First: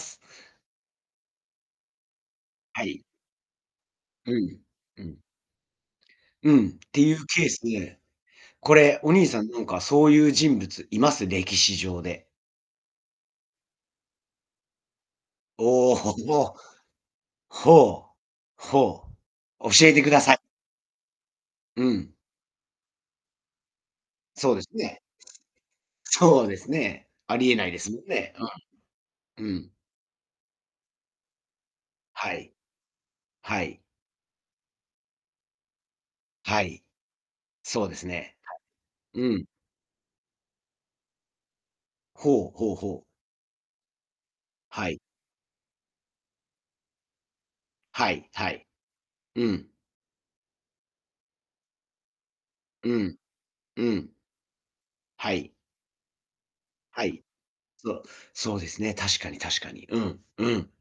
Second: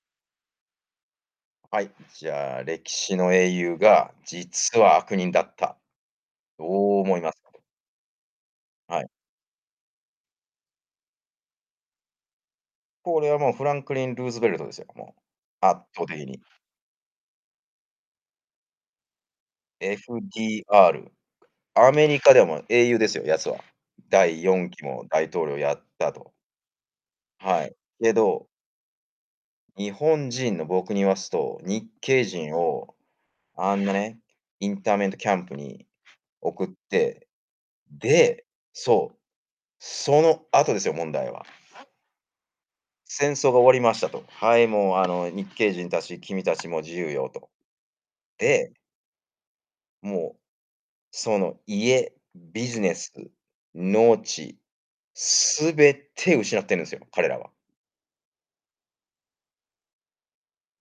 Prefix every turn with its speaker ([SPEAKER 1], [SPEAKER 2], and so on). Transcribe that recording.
[SPEAKER 1] はい、じゃあ、
[SPEAKER 2] は
[SPEAKER 1] 歴
[SPEAKER 2] い。
[SPEAKER 1] 史の英雄が
[SPEAKER 2] うん、
[SPEAKER 1] 実は
[SPEAKER 2] う
[SPEAKER 1] 悪
[SPEAKER 2] ん。
[SPEAKER 1] 人だった。
[SPEAKER 2] う
[SPEAKER 1] どう
[SPEAKER 2] ん、てい
[SPEAKER 1] 思
[SPEAKER 2] う
[SPEAKER 1] います？
[SPEAKER 2] ケースで、これ、
[SPEAKER 1] はい。
[SPEAKER 2] お兄さん、なんか、そういう人物います？歴史上で。
[SPEAKER 1] これはもうフランクリン・ルーズベルトですよ、もう、圧
[SPEAKER 2] お
[SPEAKER 1] 倒的に。
[SPEAKER 2] お、ほお。ほ、ほ。教えてください
[SPEAKER 1] FDR、
[SPEAKER 2] う
[SPEAKER 1] アメ
[SPEAKER 2] ん。
[SPEAKER 1] リカでも英雄ですよ、やつは。第
[SPEAKER 2] そ
[SPEAKER 1] よ
[SPEAKER 2] うで
[SPEAKER 1] ん
[SPEAKER 2] す
[SPEAKER 1] き
[SPEAKER 2] ね。
[SPEAKER 1] も大統領やったと。
[SPEAKER 2] そうですね。ありえ
[SPEAKER 1] は
[SPEAKER 2] ない
[SPEAKER 1] い。
[SPEAKER 2] ですもん
[SPEAKER 1] け
[SPEAKER 2] ね、
[SPEAKER 1] ど
[SPEAKER 2] うん。うん。
[SPEAKER 1] 日本人の僕に言わすと、日系
[SPEAKER 2] はい。
[SPEAKER 1] 人を、
[SPEAKER 2] は
[SPEAKER 1] あ
[SPEAKER 2] い。
[SPEAKER 1] んなね、インターメントキャンプに
[SPEAKER 2] は
[SPEAKER 1] 送っ
[SPEAKER 2] い。
[SPEAKER 1] て、
[SPEAKER 2] そうですね、
[SPEAKER 1] で、そう、
[SPEAKER 2] はい。うん。
[SPEAKER 1] その後ですよ、問題は。
[SPEAKER 2] ほうほうほう。
[SPEAKER 1] 戦争が終わりましたと。はい、
[SPEAKER 2] は
[SPEAKER 1] もう、
[SPEAKER 2] い。
[SPEAKER 1] あの、日系人たち、君たちも自由よと。
[SPEAKER 2] はいはい。
[SPEAKER 1] で
[SPEAKER 2] うん。
[SPEAKER 1] もう、その家、ビジ
[SPEAKER 2] う
[SPEAKER 1] ネス、
[SPEAKER 2] ん、うん。
[SPEAKER 1] 農地、
[SPEAKER 2] はい。
[SPEAKER 1] 全て失ってるんです
[SPEAKER 2] は
[SPEAKER 1] よ、
[SPEAKER 2] い。
[SPEAKER 1] 彼らは。
[SPEAKER 2] そうそうですね。確かに確かに。うん、うん。